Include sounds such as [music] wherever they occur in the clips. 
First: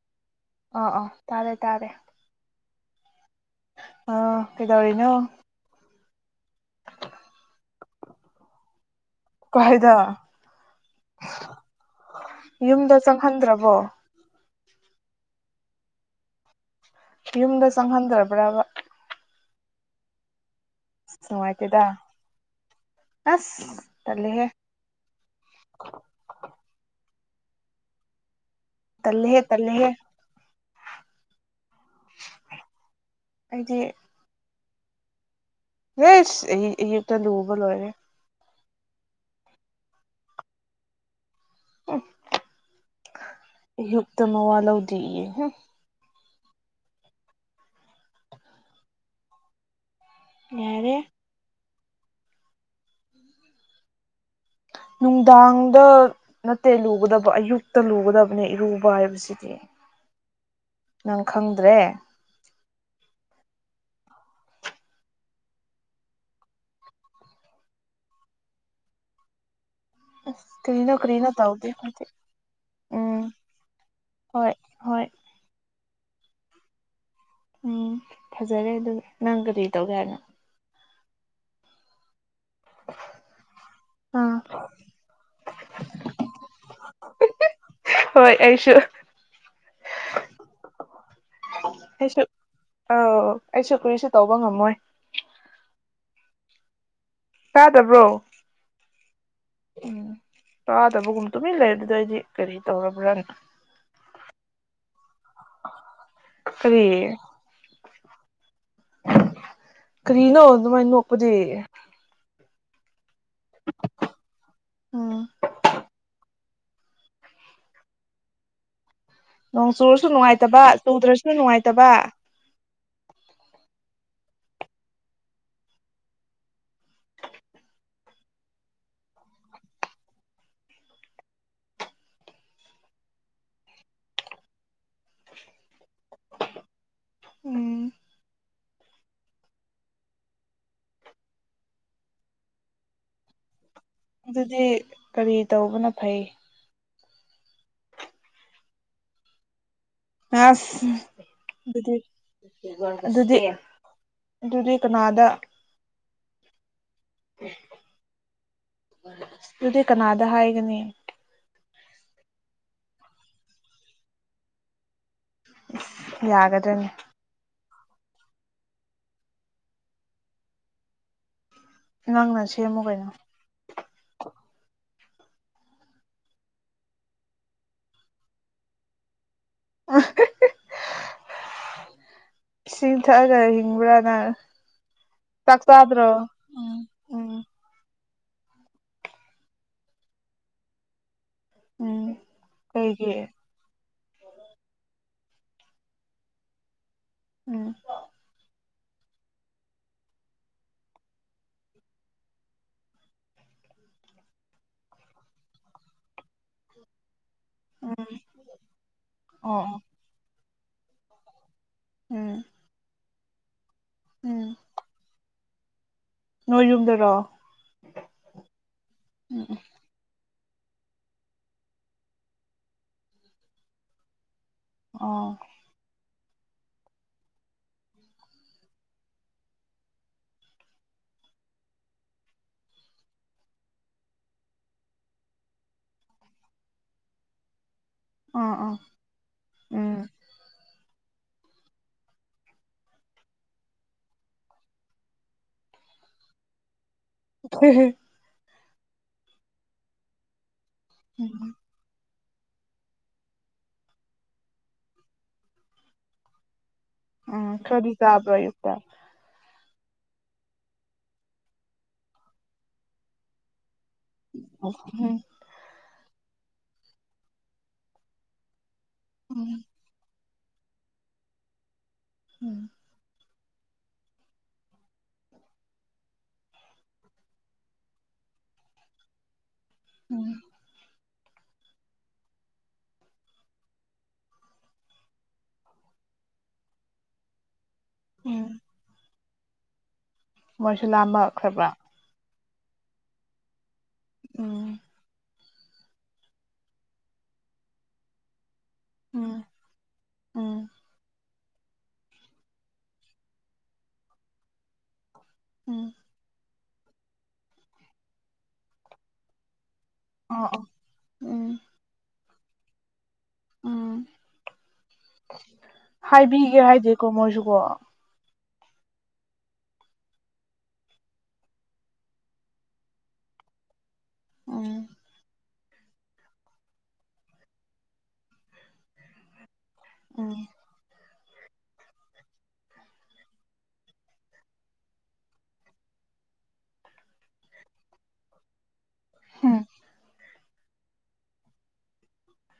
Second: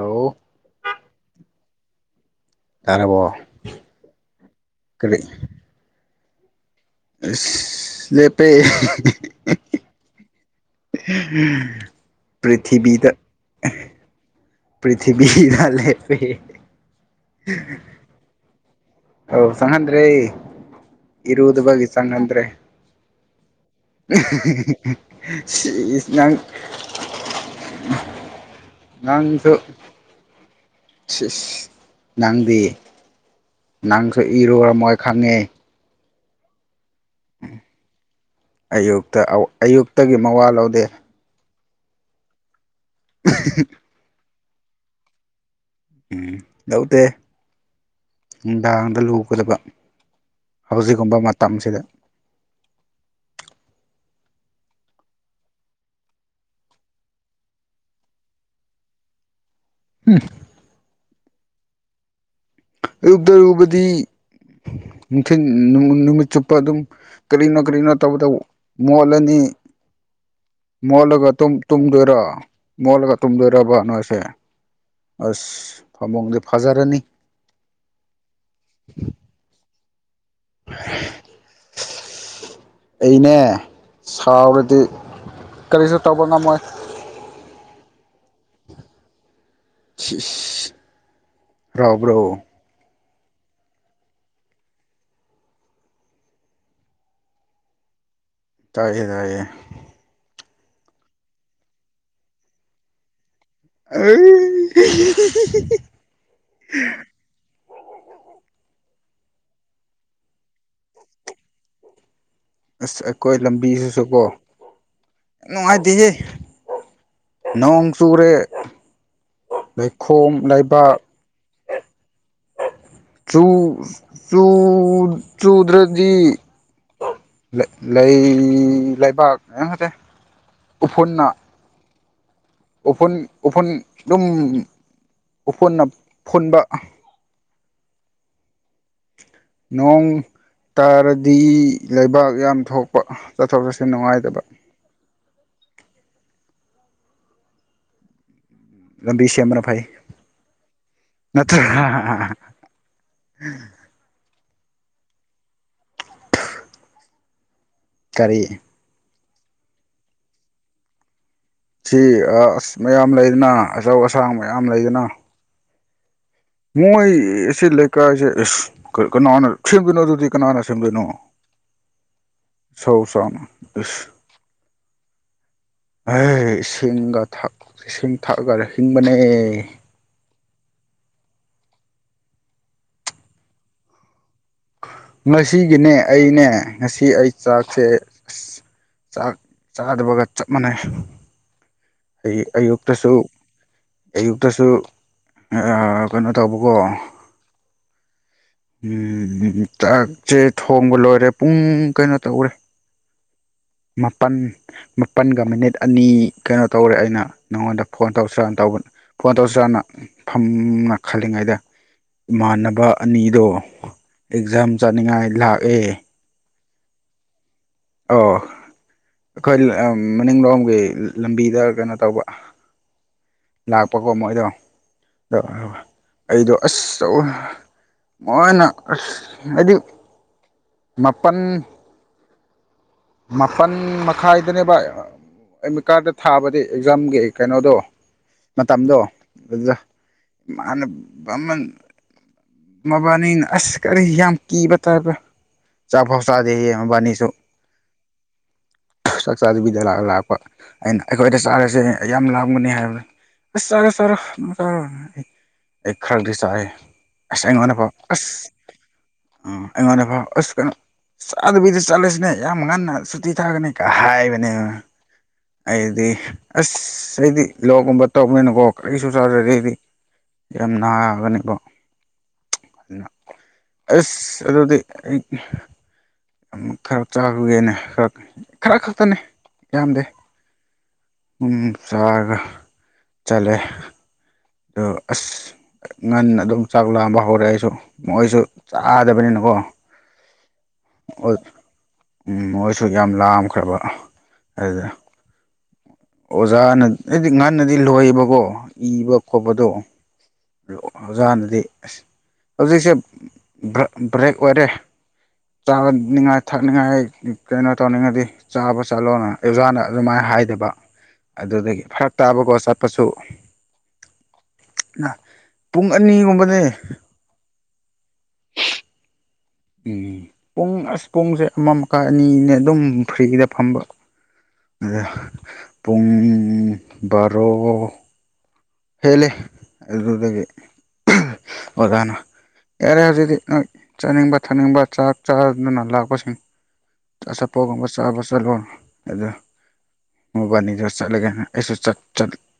ꯑꯣ꯫ ꯑꯥ ꯑꯥ ꯇꯥꯔꯦ ꯇꯥꯔꯦ꯫ ꯇꯔꯕꯣ ꯑ ꯀꯗꯧꯔꯤꯅꯣ ꯑꯁꯥ ꯂꯦꯄꯦ꯫ ꯀꯥꯏꯗ ꯌꯨꯝꯗ ꯆꯪꯍꯟꯗ꯭ꯔꯕꯣ ꯄ꯭ꯔꯤꯊꯤꯕꯤꯗꯂꯦꯄꯦ ꯌꯨꯝꯗ ꯆꯪꯍꯟꯗꯕ꯭ꯔꯥꯕ ꯑꯧ ꯆꯪꯍꯟꯗ꯭ꯔꯦ ꯑꯁ ꯅꯨꯡꯉꯥꯏꯇꯦꯗ ꯏꯔꯨꯗꯕꯒꯤ ꯆꯪꯍꯟꯗ꯭ꯔꯦ꯫ ꯑꯁ ꯇꯜꯂꯦꯍꯦ ꯏꯁ ꯅꯪ ꯇꯜꯂꯦꯍꯦ ꯉꯥꯡꯣ ꯇꯜꯂꯦꯍꯦ ꯅꯪꯗꯤ ꯑꯩꯗꯤ ꯅꯪꯁꯨ ꯏꯔꯨꯔꯝꯃꯣꯏ ꯈꯪꯉꯦ ꯅꯁ ꯑꯩ ꯑꯌꯨꯛꯇ ꯂꯨꯕ ꯂꯣꯏꯔꯦ ꯑꯌꯨꯛꯇ ꯑꯌꯨꯛꯇꯒꯤ ꯃꯋꯥ ꯂꯧꯗꯦ ꯎꯝ [inaudible] ꯑꯌꯨꯨꯞꯛꯇ ꯃꯋꯥ ꯂꯧꯗꯤꯌꯦ ꯎꯝ ꯂꯧꯗꯦ ꯅꯨꯡꯗꯥꯡꯗ ꯂꯨꯒꯗꯕ ꯌꯥꯔꯦ ꯍꯧꯖꯤꯛꯒꯨꯝꯕ ꯃꯇꯝꯁꯤꯗ ꯅꯨꯡꯗꯥꯡꯗꯣ ꯅꯠꯇꯦ ꯂꯨꯒꯗꯕ ꯑꯌꯨꯛꯇ ꯂꯨꯒꯗꯕꯅꯦ ꯏꯔꯨꯕ ꯍꯥꯏꯕꯁꯤꯗꯤ [unintelligible] ꯅꯪ ꯈꯪꯗ꯭ꯔꯦ ꯑꯌꯨꯛꯇ ꯔꯨꯕꯗꯤ ꯅꯨꯡꯊꯤꯟ ꯅꯨꯃꯤꯠꯆꯨꯞꯄ ꯑꯗꯨꯝ ꯀꯔꯤꯅꯣ ꯀꯔꯤꯅꯣ ꯇꯧꯕꯗꯧ ꯃꯣꯠꯂꯅꯤ ꯑꯁ ꯀꯔꯤꯅꯣ ꯀꯔꯤꯅꯣ ꯃꯣꯜꯂꯒ ꯇꯧꯗꯦ ꯑꯩꯈꯣꯏꯗꯤ ꯇꯨꯝꯗꯣꯏꯔꯥ ꯃꯣꯜꯂꯒ ꯎꯝ ꯇꯨꯝꯗꯣꯏꯔꯥꯕ ꯅꯣꯏꯁꯦ ꯍꯣꯏ ꯍꯣꯏ ꯑꯁ ꯐꯃꯨꯡꯗꯤ ꯐꯥꯖꯔꯅꯤ ꯎꯝ ꯐꯖꯔꯦ ꯑꯗꯨꯒꯤ ꯅꯪ ꯀꯔꯤ ꯇꯧꯒꯦ ꯍꯥꯏꯅꯣ [unintelligible] ꯑꯩꯅꯦ ꯑꯥ ꯁꯥꯎꯔꯗꯤ ꯀꯔꯤꯁꯨ ꯇꯧꯕ ꯉꯝꯃꯣꯏ ꯍꯣꯏ ꯑꯩꯁꯨ ꯍꯥꯔꯥꯎꯕꯔꯣ ꯑꯥꯎ ꯑꯩꯁꯨ ꯀꯔꯤꯁꯨ ꯇꯧꯕ ꯉꯝꯃꯣꯏ ꯇꯥꯗꯕ꯭ꯔꯣ ꯇꯥꯏꯌꯦ ꯇꯥꯏꯌꯦ ꯎꯝ ꯇꯥꯗꯕꯒꯨꯝ ꯇꯨꯃꯤꯟꯅ ꯂꯩꯕꯥꯗꯨ ꯑꯩꯗꯤ ꯀꯔꯤ ꯇꯧꯔꯕ꯭ꯔꯅꯥ ꯑꯥꯏ ꯀꯔꯤ [unintelligible] ꯀꯔꯤꯅꯣ ꯑꯗꯨꯃꯥꯏꯅ ꯅꯣꯛꯄꯗꯤ ꯑꯁ ꯑꯩꯈꯣꯏ ꯂꯝꯕꯤꯁꯤꯁꯨꯀꯣ ꯎꯝ ꯅꯨꯡꯉꯥꯏꯇꯦꯍꯦ ꯅꯣꯡ ꯆꯨꯔꯦ ꯅꯣꯡ ꯆꯨꯔꯁꯨ ꯂꯩꯈꯣꯝ ꯅꯨꯡꯉꯥꯏꯇꯕ ꯂꯩꯕꯥꯛ ꯆꯨꯗ꯭ꯔꯁꯨ ꯅꯨꯡꯉꯥꯏꯇꯕ ꯆꯨ ꯆꯨ ꯆꯨꯗ꯭ꯔꯗꯤ ꯂꯩ ꯂꯩꯕꯥꯛ ꯑꯥ ꯅꯠꯇꯦ ꯎꯐꯨꯟꯅꯥ ꯎꯐꯨꯟ ꯎꯐꯨꯟ ꯗꯨꯝ ꯎꯐꯨꯟꯅ ꯐꯨꯟꯕꯥ ꯍꯨꯝ ꯅꯣꯡ ꯇꯥꯔꯗꯤ ꯂꯩꯕꯥꯛ ꯌꯥꯝ ꯊꯣꯛꯄ ꯆꯠꯊꯣꯛ ꯆꯠꯁꯤꯟ ꯅꯨꯡꯉꯥꯏꯇꯕ ꯑꯗꯨꯗꯤ ꯀꯔꯤ ꯇꯧꯕꯅ ꯐꯩ ꯂꯝꯕꯤ ꯁꯦꯝꯕꯅ ꯐꯩ ꯑꯁ ꯑꯗꯨꯗꯤ ꯅꯠꯇ꯭ꯔ ꯑꯗꯨꯗꯤ ꯑꯗꯨꯗꯤ ꯀꯅꯥꯗ ꯀꯔꯤ ꯑꯗꯨꯗꯤ ꯀꯅꯥꯗ ꯍꯥꯏꯒꯅꯤ ꯁꯤ ꯑꯁ ꯃꯌꯥꯝ ꯂꯩꯗꯅ ꯑꯆꯧ ꯑꯁꯥꯡ ꯃꯌꯥꯝ ꯂꯩꯗꯅ [unintelligible] ꯃꯣꯏ ꯑꯁꯤ ꯂꯩꯀꯥꯏꯁꯦ ꯑꯁ ꯀꯅꯥꯅ ꯁꯦꯝꯗꯣꯏꯅꯣ ꯑꯗꯨꯗꯤ ꯀꯅꯥꯅ ꯁꯦꯝꯗꯣꯏꯅꯣ ꯅꯪꯅ ꯁꯦꯝꯃꯨ ꯁꯧ ꯀꯩꯅꯣ ꯁꯥꯡ ꯑꯦꯁ ꯏꯁꯤꯡꯒ ꯏꯁꯤꯡ ꯊꯛꯑꯒ ꯍꯤꯡꯕꯅꯦ ꯏꯁꯤꯡ ꯊꯛꯑꯒ ꯍꯤꯡꯕ꯭ꯔꯥ ꯅꯪ ꯆꯥꯛ ꯉꯁꯤꯒꯤꯅꯦ ꯆꯥꯗ꯭ꯔꯣ ꯑꯩꯅꯦ ꯎꯝ ꯉꯁꯤ ꯑꯩ ꯎꯝ ꯆꯥꯛꯁꯦ ꯑꯁ ꯆꯥꯛ ꯆꯥꯗꯕꯒ ꯆꯞ ꯃꯥꯟꯅꯩ ꯎꯝ ꯑꯌꯨꯛꯇꯁꯨ ꯀꯩꯒꯤ ꯑꯌꯨꯛꯇꯁꯨ ꯀꯩꯅꯣ ꯇꯧꯕꯀꯣ ꯎꯝ ꯆꯥꯛꯁꯦ ꯊꯣꯡꯕ ꯂꯣꯏꯔꯦ ꯄꯨꯡ ꯀꯩꯅꯣ ꯇꯧꯔꯦ ꯃꯥꯄꯜ ꯃꯥꯄꯜꯒ ꯃꯤꯅꯤꯠ ꯑꯅꯤ ꯀꯩꯅꯣ ꯇꯧꯔꯦ ꯑꯩꯅ ꯅꯉꯣꯟꯗ ꯎꯝ ꯐꯣꯟ ꯇꯧꯁꯤꯔꯅ ꯇꯧꯕ ꯐꯣꯟ ꯑꯣ ꯇꯧꯁꯤꯔꯅ ꯑꯣ ꯐꯝꯅ ꯈꯜꯂꯤꯉꯩꯗ ꯎꯝ ꯏꯃꯥꯟꯅꯕ ꯑꯅꯤꯗꯣ ꯎꯝ ꯑꯦꯛꯖꯥꯝ ꯆꯠꯅꯤꯡꯉꯥꯏ ꯂꯥꯛꯑꯦ ꯅꯣꯏ ꯌꯨꯝꯗꯔꯣ ꯑꯩ ꯎꯝ ꯑꯩꯈꯣꯏ ꯎꯝ ꯃꯅꯤꯡꯂꯣꯝꯒꯤ ꯂꯝꯕꯤꯗ ꯀꯩꯅꯣ ꯇꯧꯕ ꯥꯛꯄꯀ ꯃꯣꯏꯗ ꯑꯗ ꯑꯣ [unintelligible] ꯑꯩꯗꯣ ꯑꯁꯧ ꯃꯥꯅ ꯑꯁ ꯍꯥꯏꯗꯤ ꯃꯥꯄꯟ ꯃꯥꯄꯜ ꯃꯈꯥꯏꯗꯅꯦꯕ ꯑꯩ ꯃꯤ ꯀꯥꯔꯗ ꯊꯥꯕꯗꯤ ꯑꯦꯛꯖꯥꯝꯒꯤ ꯀꯩꯅꯣꯗꯣ ꯑꯥ ꯑꯥ ꯃꯇꯝꯗꯣ ꯑꯗꯨꯗ ꯎꯝ ꯃꯥꯅ ꯃꯃꯟ ꯃꯕꯥꯅꯤꯅ ꯑꯁ ꯀꯔꯤ ꯌꯥꯝ ꯀꯤꯕ ꯇꯥꯏꯕ꯭ꯔ ꯆꯐꯧ ꯆꯥꯗꯦꯌꯦ ꯃꯕꯥꯅꯤꯁꯨ ꯍ ꯍ ꯆꯥꯛꯆꯥꯕꯤꯗꯂꯥ ꯂꯥꯛꯄ ꯑꯩꯅ ꯑꯩꯈꯣꯏꯗ ꯎꯝ ꯆꯥꯔꯁꯦ ꯌꯥꯝ ꯂꯥꯝꯒꯅꯤ ꯍꯥꯏꯕꯗ ꯑꯁ ꯆꯠꯔꯣ ꯆꯥꯔꯣ ꯑꯩ ꯈꯔꯗꯤ ꯆꯥꯏꯦ ꯑꯁ ꯎꯝ ꯑꯩꯉꯣꯟꯗ ꯐꯥꯎ ꯈꯔꯗꯤ ꯆꯥꯕ꯭ꯔꯣ ꯑꯌꯨꯛꯇ ꯑꯁ ꯑ ꯑꯩꯉꯣꯟꯗ ꯐꯥꯎ ꯑꯁ ꯀꯩꯅꯣ ꯆꯥꯗꯕꯤꯗ ꯆꯠꯂꯁꯤꯅꯦ ꯌꯥꯝ ꯉꯟꯅ ꯁꯨꯇꯤ ꯊꯥꯒꯅꯤ ꯍꯥꯏꯕꯅꯦꯕ ꯎꯝ ꯑꯩꯗꯤ ꯑꯁ ꯑꯩꯗꯤ ꯂꯣꯛꯒꯨꯝꯕ ꯇꯧꯕꯅꯤꯅꯀꯣ ꯀꯔꯤꯁꯨ ꯎꯝ ꯆꯥꯖꯗꯦꯗꯤ ꯌꯥꯝ ꯅꯥꯒꯅꯤꯀꯣ ꯎꯝ ꯑꯗꯨ ꯑꯁ ꯑꯗꯨꯗꯤ ꯑꯩ ꯈꯔ ꯆꯥꯈꯒꯦꯅ ꯈꯔ ꯈꯔ ꯈꯛꯇꯅꯦ ꯌꯥꯝꯗꯦ ꯎꯝ ꯎ ꯁꯥꯒ ꯆꯂꯦ ꯑꯗ ꯑꯁ ꯉꯟꯅ ꯑꯗꯨꯝ ꯆꯥꯛ ꯂꯥꯝꯕ ꯍꯧꯔꯛꯦ ꯑꯩꯁꯨ ꯃꯣꯏꯁꯨ ꯎꯝ ꯆꯥꯗꯕꯅꯤꯅꯀꯣ ꯃꯣꯏꯁꯨ ꯂꯥꯝꯃꯛꯈ꯭ꯔꯕ꯭ꯔꯥ ꯎꯝ ꯃꯣꯏꯁꯨ ꯌꯥꯝ ꯂꯥꯝꯈ꯭ꯔꯕ ꯎꯝ ꯑꯗꯨꯗ ꯑꯣꯖꯥꯅ ꯑꯩꯗꯤ ꯉꯟꯅꯗꯤ ꯂꯣꯏꯌꯦꯕꯀꯣ ꯏꯕ ꯎꯝ ꯈꯣꯠꯄꯗꯣ ꯎꯝ ꯑꯣꯖꯥ ꯍꯥꯟꯅꯗꯤ ꯑꯁ ꯍꯧꯖꯤꯛꯁꯦ ꯕ꯭ꯔꯦꯛ ꯑꯣꯏꯔꯦ ꯎꯝ ꯆꯥꯅꯤꯡꯉꯥꯏ ꯊꯛꯅꯤꯡꯉꯥꯏ ꯀꯩꯅꯣ ꯇꯧꯅꯤꯡꯉꯗꯤ ꯆꯥꯕ ꯆꯠꯂꯣꯅ ꯑꯣꯖꯥꯅ ꯑꯗꯨꯃꯥꯏꯅ ꯍꯥꯏ ꯑꯣ ꯑꯣ ꯑꯣꯏꯗꯕ ꯎꯝ ꯑꯗꯨꯗꯒꯤ ꯐꯔꯛ ꯇꯥꯕꯀꯣ ꯆꯠꯄꯁꯨ ꯎꯝ ꯄꯨꯡ ꯑꯅꯤꯒꯨꯝꯕꯅꯦ ꯀꯃꯣꯏꯁꯨꯒꯣ ꯎꯝ ꯄꯨꯡ ꯑꯁ ꯄꯨꯡꯁꯦ ꯑꯃ ꯃꯈꯥꯏ ꯑꯅꯤꯅꯦ ꯑꯗꯨꯝ ꯐ꯭ꯔꯤꯗ ꯐꯝꯕ ꯎꯝ ꯄꯨꯡ ꯕꯥꯔꯣ ꯍꯦꯂꯦ ꯑꯗꯨꯗꯒꯤ ꯎꯝ ꯑꯣꯗꯅ ꯌꯥꯔꯦ ꯍꯧꯖꯤꯛꯇꯤ ꯅꯣꯏ ꯆꯥꯅꯤꯡꯕ ꯊꯛꯅꯤꯡꯕ ꯆꯥꯛ ꯆꯥꯗꯨꯅ ꯂꯥꯛꯄꯁꯤꯡ ꯑꯆꯥꯄꯣꯠꯒꯨꯝꯕ ꯆꯥꯕ ꯆꯥꯂꯨ ꯑꯗꯨ ꯎꯝ ꯃꯣꯕꯥꯅꯤꯗ ꯆꯠꯂꯒꯦꯅ ꯑꯩꯁꯨ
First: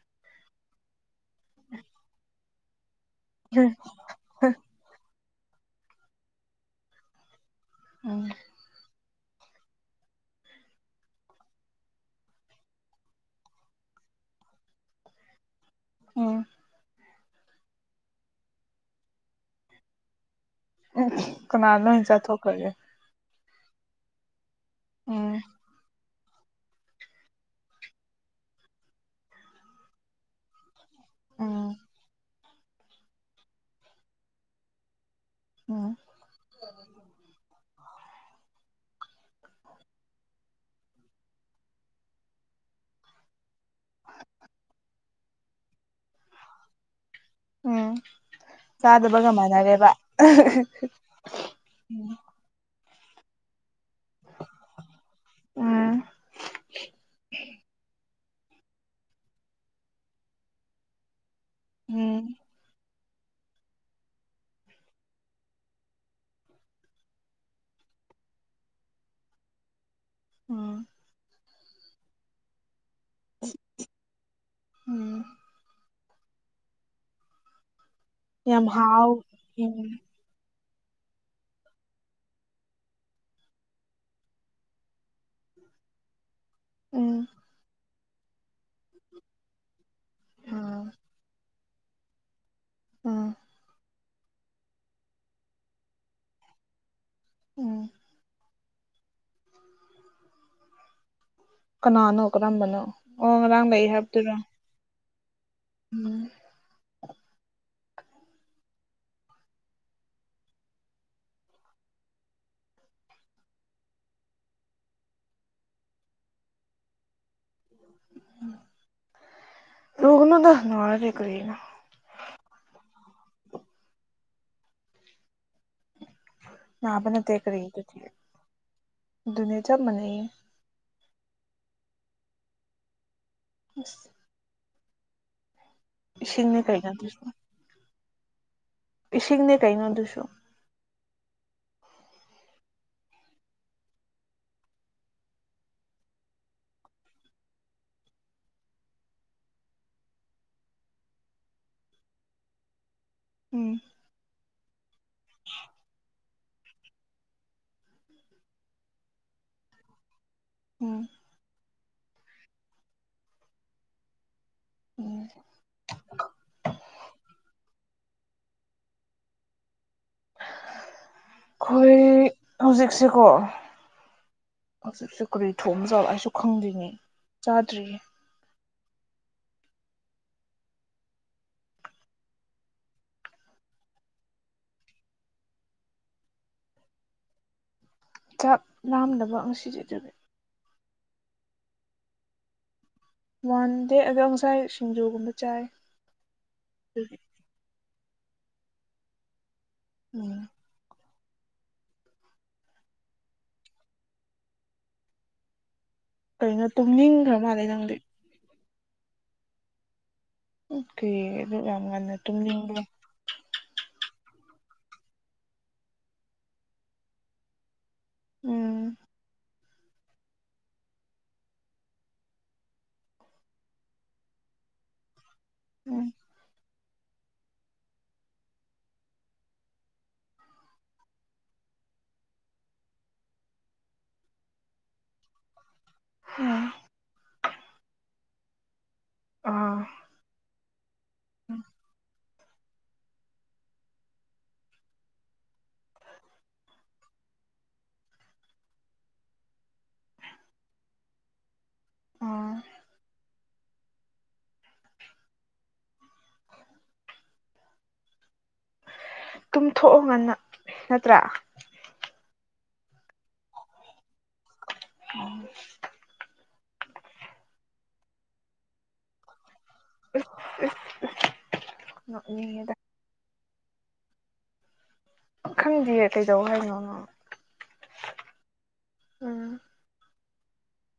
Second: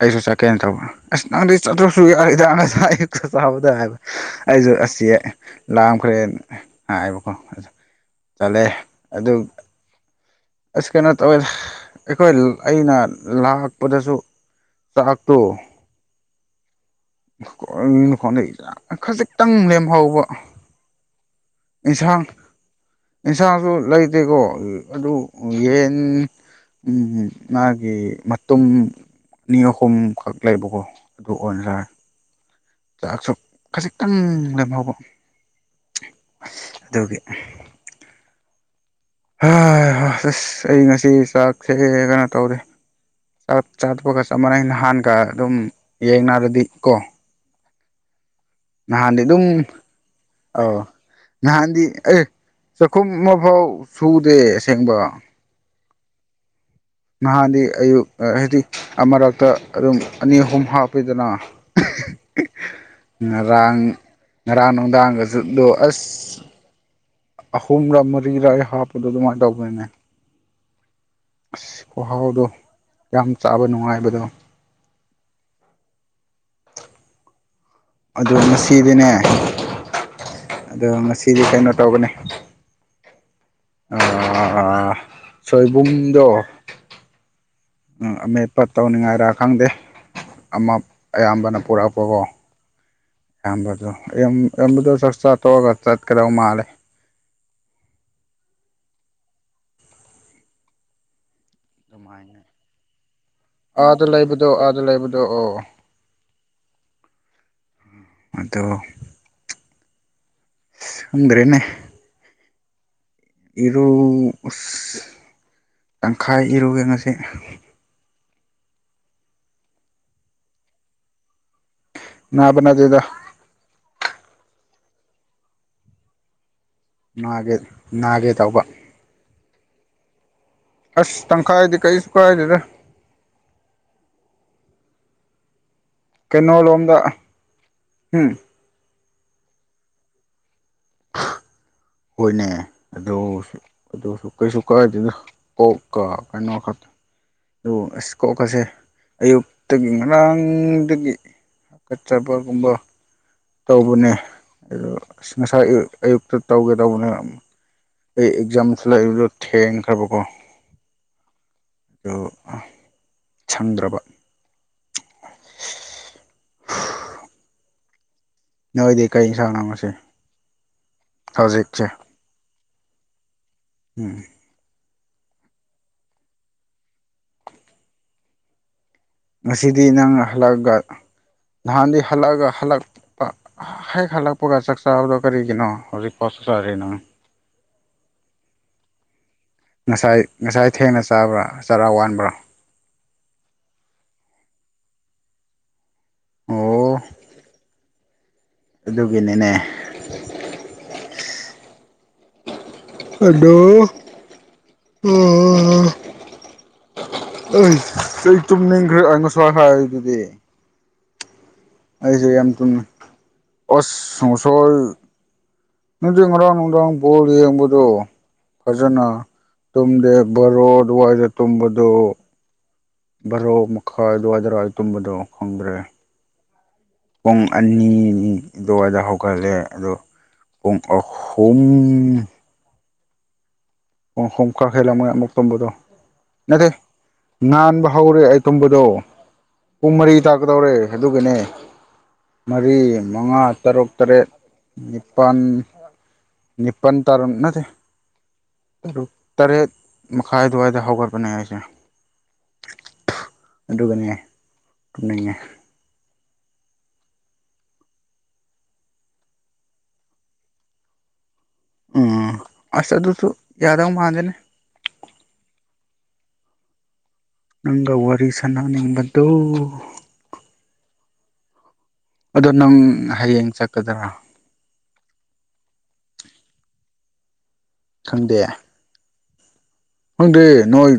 ꯑꯩꯁꯨ ꯆꯠꯀꯦꯅ ꯇꯧꯕ ꯑꯁ ꯅꯪꯗꯤ ꯆꯥꯠꯇ꯭ꯔꯁꯨ ꯌꯥꯗ ꯑꯌꯨꯛꯇ ꯆꯥꯕꯗ ꯍꯥꯏꯕ ꯑꯩꯁꯨ ꯑꯁꯤ ꯂꯝꯈꯔ ꯍꯥꯏꯥꯏꯕꯣꯀꯣ ꯎꯝ ꯆꯠꯂꯦ ꯑꯗꯨ ꯑꯁ ꯀꯩꯅꯣ ꯇꯧꯋꯦ ꯑꯩꯈꯣꯏ ꯑꯩꯅ ꯂꯥꯛꯄꯗꯁꯨ ꯆꯥꯥꯛꯍꯠꯇꯣ ꯎꯝ ꯈꯣꯟꯗꯩ ꯈꯖꯤꯛꯇꯪ ꯂꯦꯝꯍꯧꯕ ꯎꯝ ꯀꯅꯥ ꯂꯣꯏꯟ ꯆꯥꯊꯣꯛꯈ꯭ꯔꯒꯦ ꯑꯦꯟꯁꯥꯡꯁꯨ ꯂꯩꯇꯦꯀꯣ ꯑꯗꯨ ꯎꯝ ꯌꯦꯟ ꯎꯝ ꯃꯥꯒꯤ ꯃꯇꯨꯝ ꯑꯅꯤ ꯑꯍꯨꯝꯈꯛ ꯂꯩꯕꯀꯣ ꯑꯗꯨ ꯎꯝ ꯑꯣꯏꯅ ꯆꯥꯛꯁꯨ ꯈꯖꯤꯛꯇꯪ ꯂꯦꯝꯍꯧꯕ ꯎꯝ [inaudible] ꯍꯣꯏ ꯍꯣꯏ ꯑꯁ ꯑꯩ ꯉꯁꯤ ꯆꯥꯛꯁꯦ ꯀꯩꯅꯣ ꯇꯧꯔꯤ ꯆꯥꯛ ꯆꯥꯊꯣꯛꯑꯒꯥ ꯁꯃꯥꯏꯟ ꯅꯍꯥꯟꯒꯥ ꯑꯗꯨꯝ ꯌꯦꯡꯅꯔꯗꯤ ꯀꯣ ꯎꯝ ꯅꯍꯥꯟꯗꯤ ꯆꯥꯗꯕꯒ ꯑꯗꯨꯝ ꯃꯥꯟꯅꯔꯦꯕ ꯑꯧ ꯅꯍꯥꯟꯗꯤ ꯎꯝ ꯑꯦ ꯆꯥꯛꯈꯨꯝ ꯑꯃꯐꯥꯎ ꯁꯨꯗꯦ ꯑꯁꯦꯡꯕ ꯎꯝ ꯅꯍꯥꯟꯗꯤ ꯑꯌꯨꯛ ꯍꯥꯏꯗꯤꯛ ꯑꯃꯔꯛꯇ ꯑꯗꯨꯝ ꯑꯅꯤ ꯑꯍꯨꯝ ꯍꯥꯞꯄꯤꯗꯅ ꯎꯝ ꯉꯔꯥꯡ ꯉꯔꯥꯡ ꯅꯨꯡꯗꯥꯡꯒꯁꯨꯗꯣ ꯑꯁ ꯑꯍꯨꯝꯔꯛ ꯃꯔꯤꯔꯛ ꯑꯩ ꯍꯥꯞꯄꯗꯣ ꯑꯗꯨꯃꯥꯏꯟ ꯇꯧꯗꯣꯏꯅꯦ ꯎꯝ ꯑꯁ ꯈꯍꯥꯎꯗꯣ ꯌꯥꯝ ꯆꯥꯕ ꯅꯨꯡꯉꯥꯏꯕꯗꯣ ꯎꯝ ꯑꯗꯨ ꯌꯥꯝ ꯉꯁꯤꯗꯤꯅꯦ ꯍꯥꯎ ꯎꯝ ꯑꯗꯣ ꯉꯁꯤꯗꯤ ꯀꯩꯅꯣ ꯇꯧꯒꯅꯤ ꯑꯥ ꯁꯣꯏꯕꯨꯝꯗꯣ ꯎꯝ ꯑꯃꯦꯠꯄ ꯇꯧꯅꯤꯡꯉꯥꯏꯔ ꯈꯪꯗꯦ ꯑꯥ ꯑꯃ ꯎꯝ ꯑꯌꯥꯝꯕꯅ ꯄꯨꯔꯛ ꯀꯣ ꯎꯝ ꯑꯌꯥꯝꯕꯗꯣ ꯑꯌꯥꯝ ꯑꯌꯥꯝꯕꯗꯣ ꯆꯥꯛ ꯆꯥ ꯇꯣꯛꯔꯒ ꯆꯠꯀꯗꯧ ꯃꯥꯜꯂꯦ ꯎꯝ ꯀꯅꯥꯅꯣ ꯑꯗꯨꯃꯥꯏꯅ ꯀꯔꯝꯕꯅꯣ ꯑꯣ ꯉꯔꯥꯡ ꯂꯩ ꯑꯥꯗ ꯍꯥꯏꯕꯗꯨꯔꯣ ꯂꯩꯕꯗꯣ ꯑꯥꯗ ꯂꯩꯕ ꯇꯣ ꯑꯣ ꯎꯝ [inaudible] ꯑꯗꯣ ꯑꯁ ꯈꯪꯗ꯭ꯔꯦꯅꯦ ꯏꯔꯨ ꯇꯪꯈꯥꯏ ꯏꯔꯨꯒꯦ ꯉꯁꯤ ꯂꯨꯒꯥꯅꯨꯗ ꯅꯔꯥꯗꯤ ꯀꯥꯔꯤꯅꯣ ꯅꯥꯕ ꯅꯠꯗꯦꯗꯥ ꯅꯕꯥ ꯅꯠꯇꯦ ꯅꯥꯒꯦ ꯀꯔꯤ ꯑꯗꯨꯗꯤ ꯅꯥꯒꯦ ꯇꯧꯕ ꯑꯗꯨꯅꯦ ꯆꯞ ꯃꯟꯅꯩꯌꯦ ꯑꯁ ꯇꯪꯈꯥꯏꯗꯤ ꯀꯩꯁꯨ ꯀꯥꯏꯗꯦꯗ ꯏꯁ ꯀꯩꯅꯣ ꯏꯁꯤꯡꯅꯦ ꯂꯣꯝꯗ ꯑꯗꯨꯁꯨ ꯎꯝ ꯏꯁꯤꯡꯅꯦ ꯀꯩꯅꯣ ꯑꯗꯨꯁꯨ ꯍꯣꯏꯅꯦ ꯑꯗꯣ ꯑꯗꯨꯁꯨ ꯀꯩꯁꯨ ꯀꯥꯏꯗꯦꯗ ꯀꯣꯛ ꯀꯥ ꯀꯩꯅꯣ ꯈꯛ ꯑꯗꯨ ꯑꯁ ꯀꯣꯛꯀꯥꯁꯦ ꯑꯌꯨꯛꯇꯥꯒꯤ ꯉꯔꯥꯡꯗꯒꯤ ꯍꯥꯒꯠꯆꯥꯕꯒꯨꯝꯕ ꯎꯝ ꯇꯧꯕꯅꯦ ꯑꯁ ꯉꯁꯥꯏ ꯑꯌꯨꯛꯇꯥ ꯇꯧꯒꯦ ꯇꯧꯕꯅꯦ ꯑꯩ ꯑꯦꯛꯖꯥꯝꯁꯨ ꯂꯥꯛꯏꯕꯗꯣ ꯊꯦꯡꯅꯈ꯭ꯔꯕꯀꯣ ꯎꯝ ꯑꯗꯨ ꯁꯪꯗ꯭ꯔꯕ ꯎꯝ ꯅꯣꯏꯗꯤ ꯀꯔꯤ ꯌꯦꯟꯁꯥꯡ ꯥꯡꯉꯁꯤ ꯑꯩꯈꯣꯏ ꯍꯧꯖꯤꯛꯁꯤꯦꯀꯣ ꯎꯝ ꯍꯧꯖꯤꯛꯁꯨ ꯀꯔꯤ ꯊꯣꯡꯕ ꯆꯥꯠꯂ ꯑꯩꯁꯨ ꯈꯪꯗ꯭ꯔꯤꯅꯤ ꯆꯥꯗ꯭ꯔꯤꯌꯦ ꯉꯁꯤꯗꯤ ꯅꯪꯅ ꯍꯜꯂꯛꯑꯒ ꯅꯍꯥꯟꯗꯤ ꯍꯜꯂꯛꯑꯒ ꯍꯜꯂꯛꯄ ꯍꯦꯛ ꯍꯜꯂꯛꯄꯒ ꯆꯥꯛ ꯆꯥꯕꯗꯣ ꯀꯔꯤꯒꯤꯅꯣ ꯍꯧꯖꯤꯛ ꯄꯣꯠꯁꯨ ꯆꯥꯔꯔꯤ ꯅꯪ ꯆꯥꯛ ꯂꯥꯝꯗꯕ ꯑꯗꯨꯒꯤ ꯉꯁꯥꯏ ꯉꯁꯥꯏ ꯊꯦꯡꯅ ꯆꯥꯕ꯭ꯔꯥ ꯆꯔꯥ ꯋꯥꯟꯕ꯭ꯔꯥ ꯋꯥꯟ ꯗꯦ ꯑꯗꯣ ꯉꯁꯥꯏ ꯁꯤꯡꯖꯨꯒꯨꯝꯕ ꯆꯥꯏ ꯑꯣ ꯑꯗꯨꯗꯤ ꯑꯗꯨꯒꯤꯅꯤꯅꯦ ꯎꯝ ꯍꯗꯣ ꯑ ꯀꯩꯅꯣ ꯇꯨꯝꯅꯤꯡꯈ꯭ꯔ ꯃꯥꯜꯂꯦ ꯅꯪꯗꯤ ꯑꯩ ꯇꯨꯝꯅꯤꯡꯈ꯭ꯔ ꯑꯉ ꯁ ꯍꯥꯏ ꯑꯗꯨꯗꯤ ꯑꯣꯀꯦ ꯑꯩꯁꯨ ꯌꯥꯝ ꯇꯨꯝꯃꯦ ꯑꯁꯁꯣꯏ ꯅꯨꯅꯨꯡꯗꯤ ꯉꯔꯥꯡ ꯅꯨꯡꯗꯥꯡ ꯕꯣꯜ ꯌꯦꯡꯕꯗꯣ ꯎꯝ ꯐꯖꯅ ꯇꯨꯝꯗꯦ ꯕꯔꯣ ꯋꯥꯏꯗ ꯇꯨꯝꯕꯗꯨ ꯕꯥꯔꯣꯛ ꯃꯈꯥꯏ ꯑꯗꯨꯋꯥꯏꯗꯔꯋꯥꯏ ꯇꯨꯝꯕꯗꯣ ꯈꯪꯗ꯭ꯔꯦ ꯎꯝ ꯄꯨꯡ ꯑꯅꯤꯅꯤ ꯑꯗꯨꯋꯥꯏꯗ ꯍꯧꯒꯠꯂꯦ ꯑꯗꯣ ꯄ ꯑꯣꯨꯝ ꯍꯣꯡꯀꯥꯈꯦꯂ ꯃꯌꯥꯝ ꯃꯣꯛꯛꯇꯣꯕꯣꯗ ꯏꯗꯤ ꯉꯟꯥꯟꯕ ꯍꯧꯔꯦ ꯑꯩ ꯇꯨꯝꯝꯕꯗꯣ ꯑꯥ ꯄꯨꯡ ꯃꯔꯤ ꯇꯥꯛꯀꯗꯧꯔꯦ ꯑꯗꯨꯒꯅꯦ ꯃꯔꯤ ꯃꯉꯥ ꯇꯔꯨꯛ ꯇꯔꯦꯠ ꯅꯤꯄꯥꯜ ꯏꯄ ꯇꯔꯣꯅꯗꯤ ꯇꯔꯨꯛ ꯇꯔꯦꯠ ꯃꯈꯥꯏ ꯑꯗꯨꯋꯥꯏꯗ ꯍꯧꯒꯠꯄꯅꯦ ꯑꯩꯁꯦ ꯑꯥ ꯑꯗꯨꯅꯦꯉꯦ ꯇꯨꯝꯊꯣꯛꯑ ꯉꯅ ꯅꯠꯇ꯭ꯔꯥ ꯎꯝ ꯑꯁ ꯑꯗꯨꯁꯨ ꯌꯥꯖꯗ ꯑꯃ ꯃꯥꯥꯟꯗꯅꯦ ꯑꯣ ꯅꯪꯒ ꯋꯥꯔꯤ ꯁꯅꯅꯤꯡꯕꯗꯨꯣ [inaudible] ꯑꯗꯣ ꯅꯪ ꯍꯌꯦꯡ ꯆꯠꯀꯗꯔꯥ ꯈꯪꯗꯌꯦ ꯀꯩꯗꯧ ꯍꯥꯏꯅꯣꯅ ꯈꯪꯗꯦ ꯎꯝ ꯈꯪꯗꯦ ꯅꯣꯏ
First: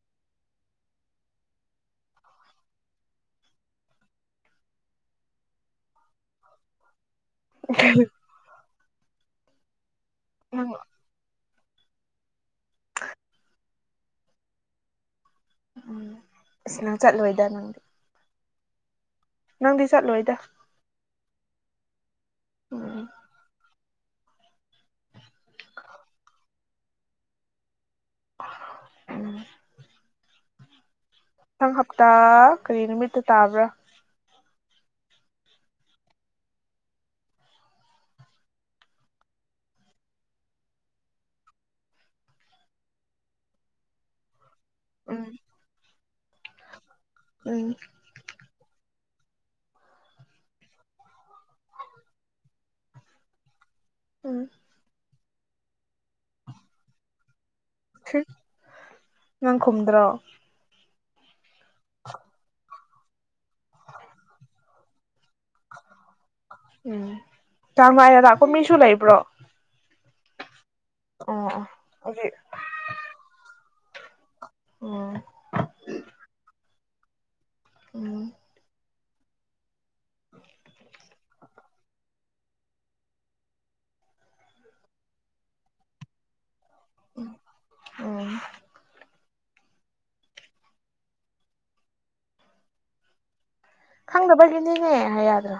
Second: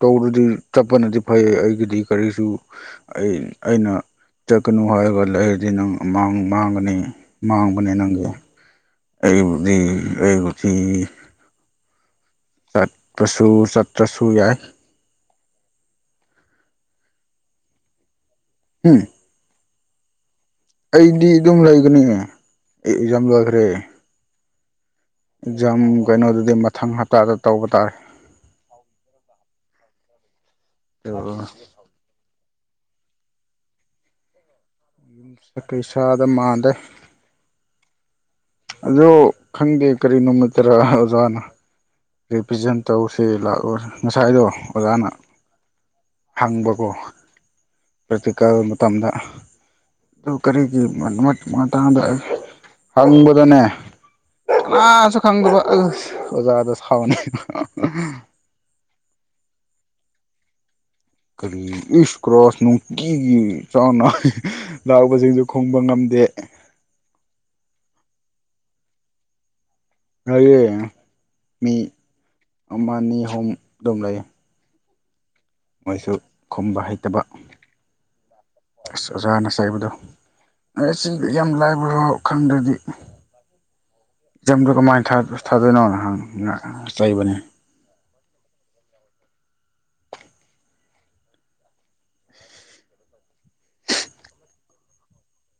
ꯇꯧꯔꯗꯤ ꯆꯠꯄꯅꯗꯤ ꯐꯩꯌꯦ ꯑꯩꯒꯤꯗꯤ ꯀꯔꯤꯁꯨ ꯑꯩ ꯑꯩꯅ ꯆꯠꯀꯅꯨ ꯍꯥꯏꯔꯒ ꯂꯩꯔꯗꯤ ꯅꯪ ꯑꯃꯥꯡ ꯃꯥꯡꯒꯅꯤ ꯃꯥꯡꯕꯅꯦ ꯅꯪꯒꯤ ꯑꯩꯕꯨ ꯅꯪ ꯑꯩꯕꯨꯗꯤ ꯆꯠꯄꯁꯨ ꯆꯠꯇ꯭ꯔꯁꯨ ꯌꯥꯏ ꯎꯝ ꯑꯁꯤꯅꯪ ꯆꯠꯂꯣꯏꯗ ꯅꯪꯗꯤ ꯎꯝ ꯅꯪꯗꯤ ꯆꯠꯂꯣꯏꯗ ꯑꯩꯗꯤ ꯑꯗꯨꯝ ꯂꯩꯒꯅꯤ ꯑꯩ ꯎꯝ ꯑꯦꯛꯖꯥꯝ ꯂꯣꯏꯈ꯭ꯔꯦ ꯖꯝ ꯀꯩꯅꯣꯗꯨꯗꯤ ꯃꯊꯪ ꯍꯞꯇꯥꯗ ꯇꯧꯕ ꯇꯥꯔꯦ ꯎꯝ ꯑꯣ ꯇ ꯀꯔꯤꯅꯃꯤ ꯇ ꯇꯥꯕ꯭ꯔ ꯀꯩꯁꯥꯗ ꯃꯥꯟꯗꯦ ꯑꯗꯣ ꯈꯪꯗꯦ ꯀꯔꯤ ꯅꯨꯃꯤꯠꯇꯔꯥ ꯑꯣꯖꯥꯅ ꯔꯤꯕꯤꯖꯟ ꯇꯧꯁ‌ꯦ ꯂꯥꯛꯑꯣ ꯉꯁꯥꯏꯗꯣ ꯑꯣꯖꯥꯅ [unintelligible] ꯍꯪꯕꯀꯣ ꯎꯝ ꯄ꯭ꯔꯇꯤꯀ‌ꯦꯜ ꯃꯇꯝꯗ ꯑꯗꯨ ꯀꯔꯤꯒꯤ ꯃꯇꯥꯡꯗ ꯍꯪꯕꯗꯅꯦ ꯎꯝ ꯀꯅꯥꯁꯨ ꯈꯪꯗꯕ ꯑꯗꯨꯏ ꯑꯣꯖꯥꯗ ꯁꯥꯎꯅꯩꯕ [unintelligible] ꯅꯪ ꯈꯨꯝꯗ꯭ꯔꯣ ꯀꯔꯤ ꯏꯁ ꯀꯂꯥꯁ ꯅꯨꯡ ꯀꯤꯒꯤ ꯆꯥꯡ ꯅꯥꯏꯅ ꯂꯥꯛꯕꯁꯤꯡꯁꯨ ꯈꯨꯝꯕ ꯉꯝꯗꯦ ꯎꯝ ꯆꯥꯡ ꯅꯥꯏꯅ ꯂꯥꯛꯄ ꯃꯤꯁꯨ ꯂꯩꯕ꯭ꯔꯣ ꯂꯩꯌ‌ꯦ ꯑꯣ ꯑꯣ ꯃꯤ ꯍꯧꯖꯤꯛ ꯑꯃꯅꯤ ꯍꯨꯝ ꯑꯗꯨꯝ ꯂꯩꯌ‌ꯦ ꯑꯣ ꯃꯣꯏꯁꯨ ꯈꯨꯝꯕ ꯍꯩꯇꯕ ꯑꯣ ꯑꯁ ꯑꯣꯖꯥꯅ ꯆꯩꯕꯗꯣ ꯅ‌ꯣꯏꯁꯤ ꯌꯥꯝ ꯂꯥꯏꯕꯔ‌ꯣ ꯈꯪꯗ꯭ꯔꯗꯤ ꯑꯦꯛꯖꯥꯝꯗ ꯀꯃꯥꯏꯅ ꯊꯥꯗꯣꯏꯅꯣꯅ ꯍꯪꯉꯤ ꯆꯩꯕꯅ‌ꯦ ꯑꯣ ꯈꯪꯗꯕꯒꯤꯅꯤꯅꯦ ꯍꯥꯏꯌꯨ ꯌꯥꯗ꯭ꯔꯣ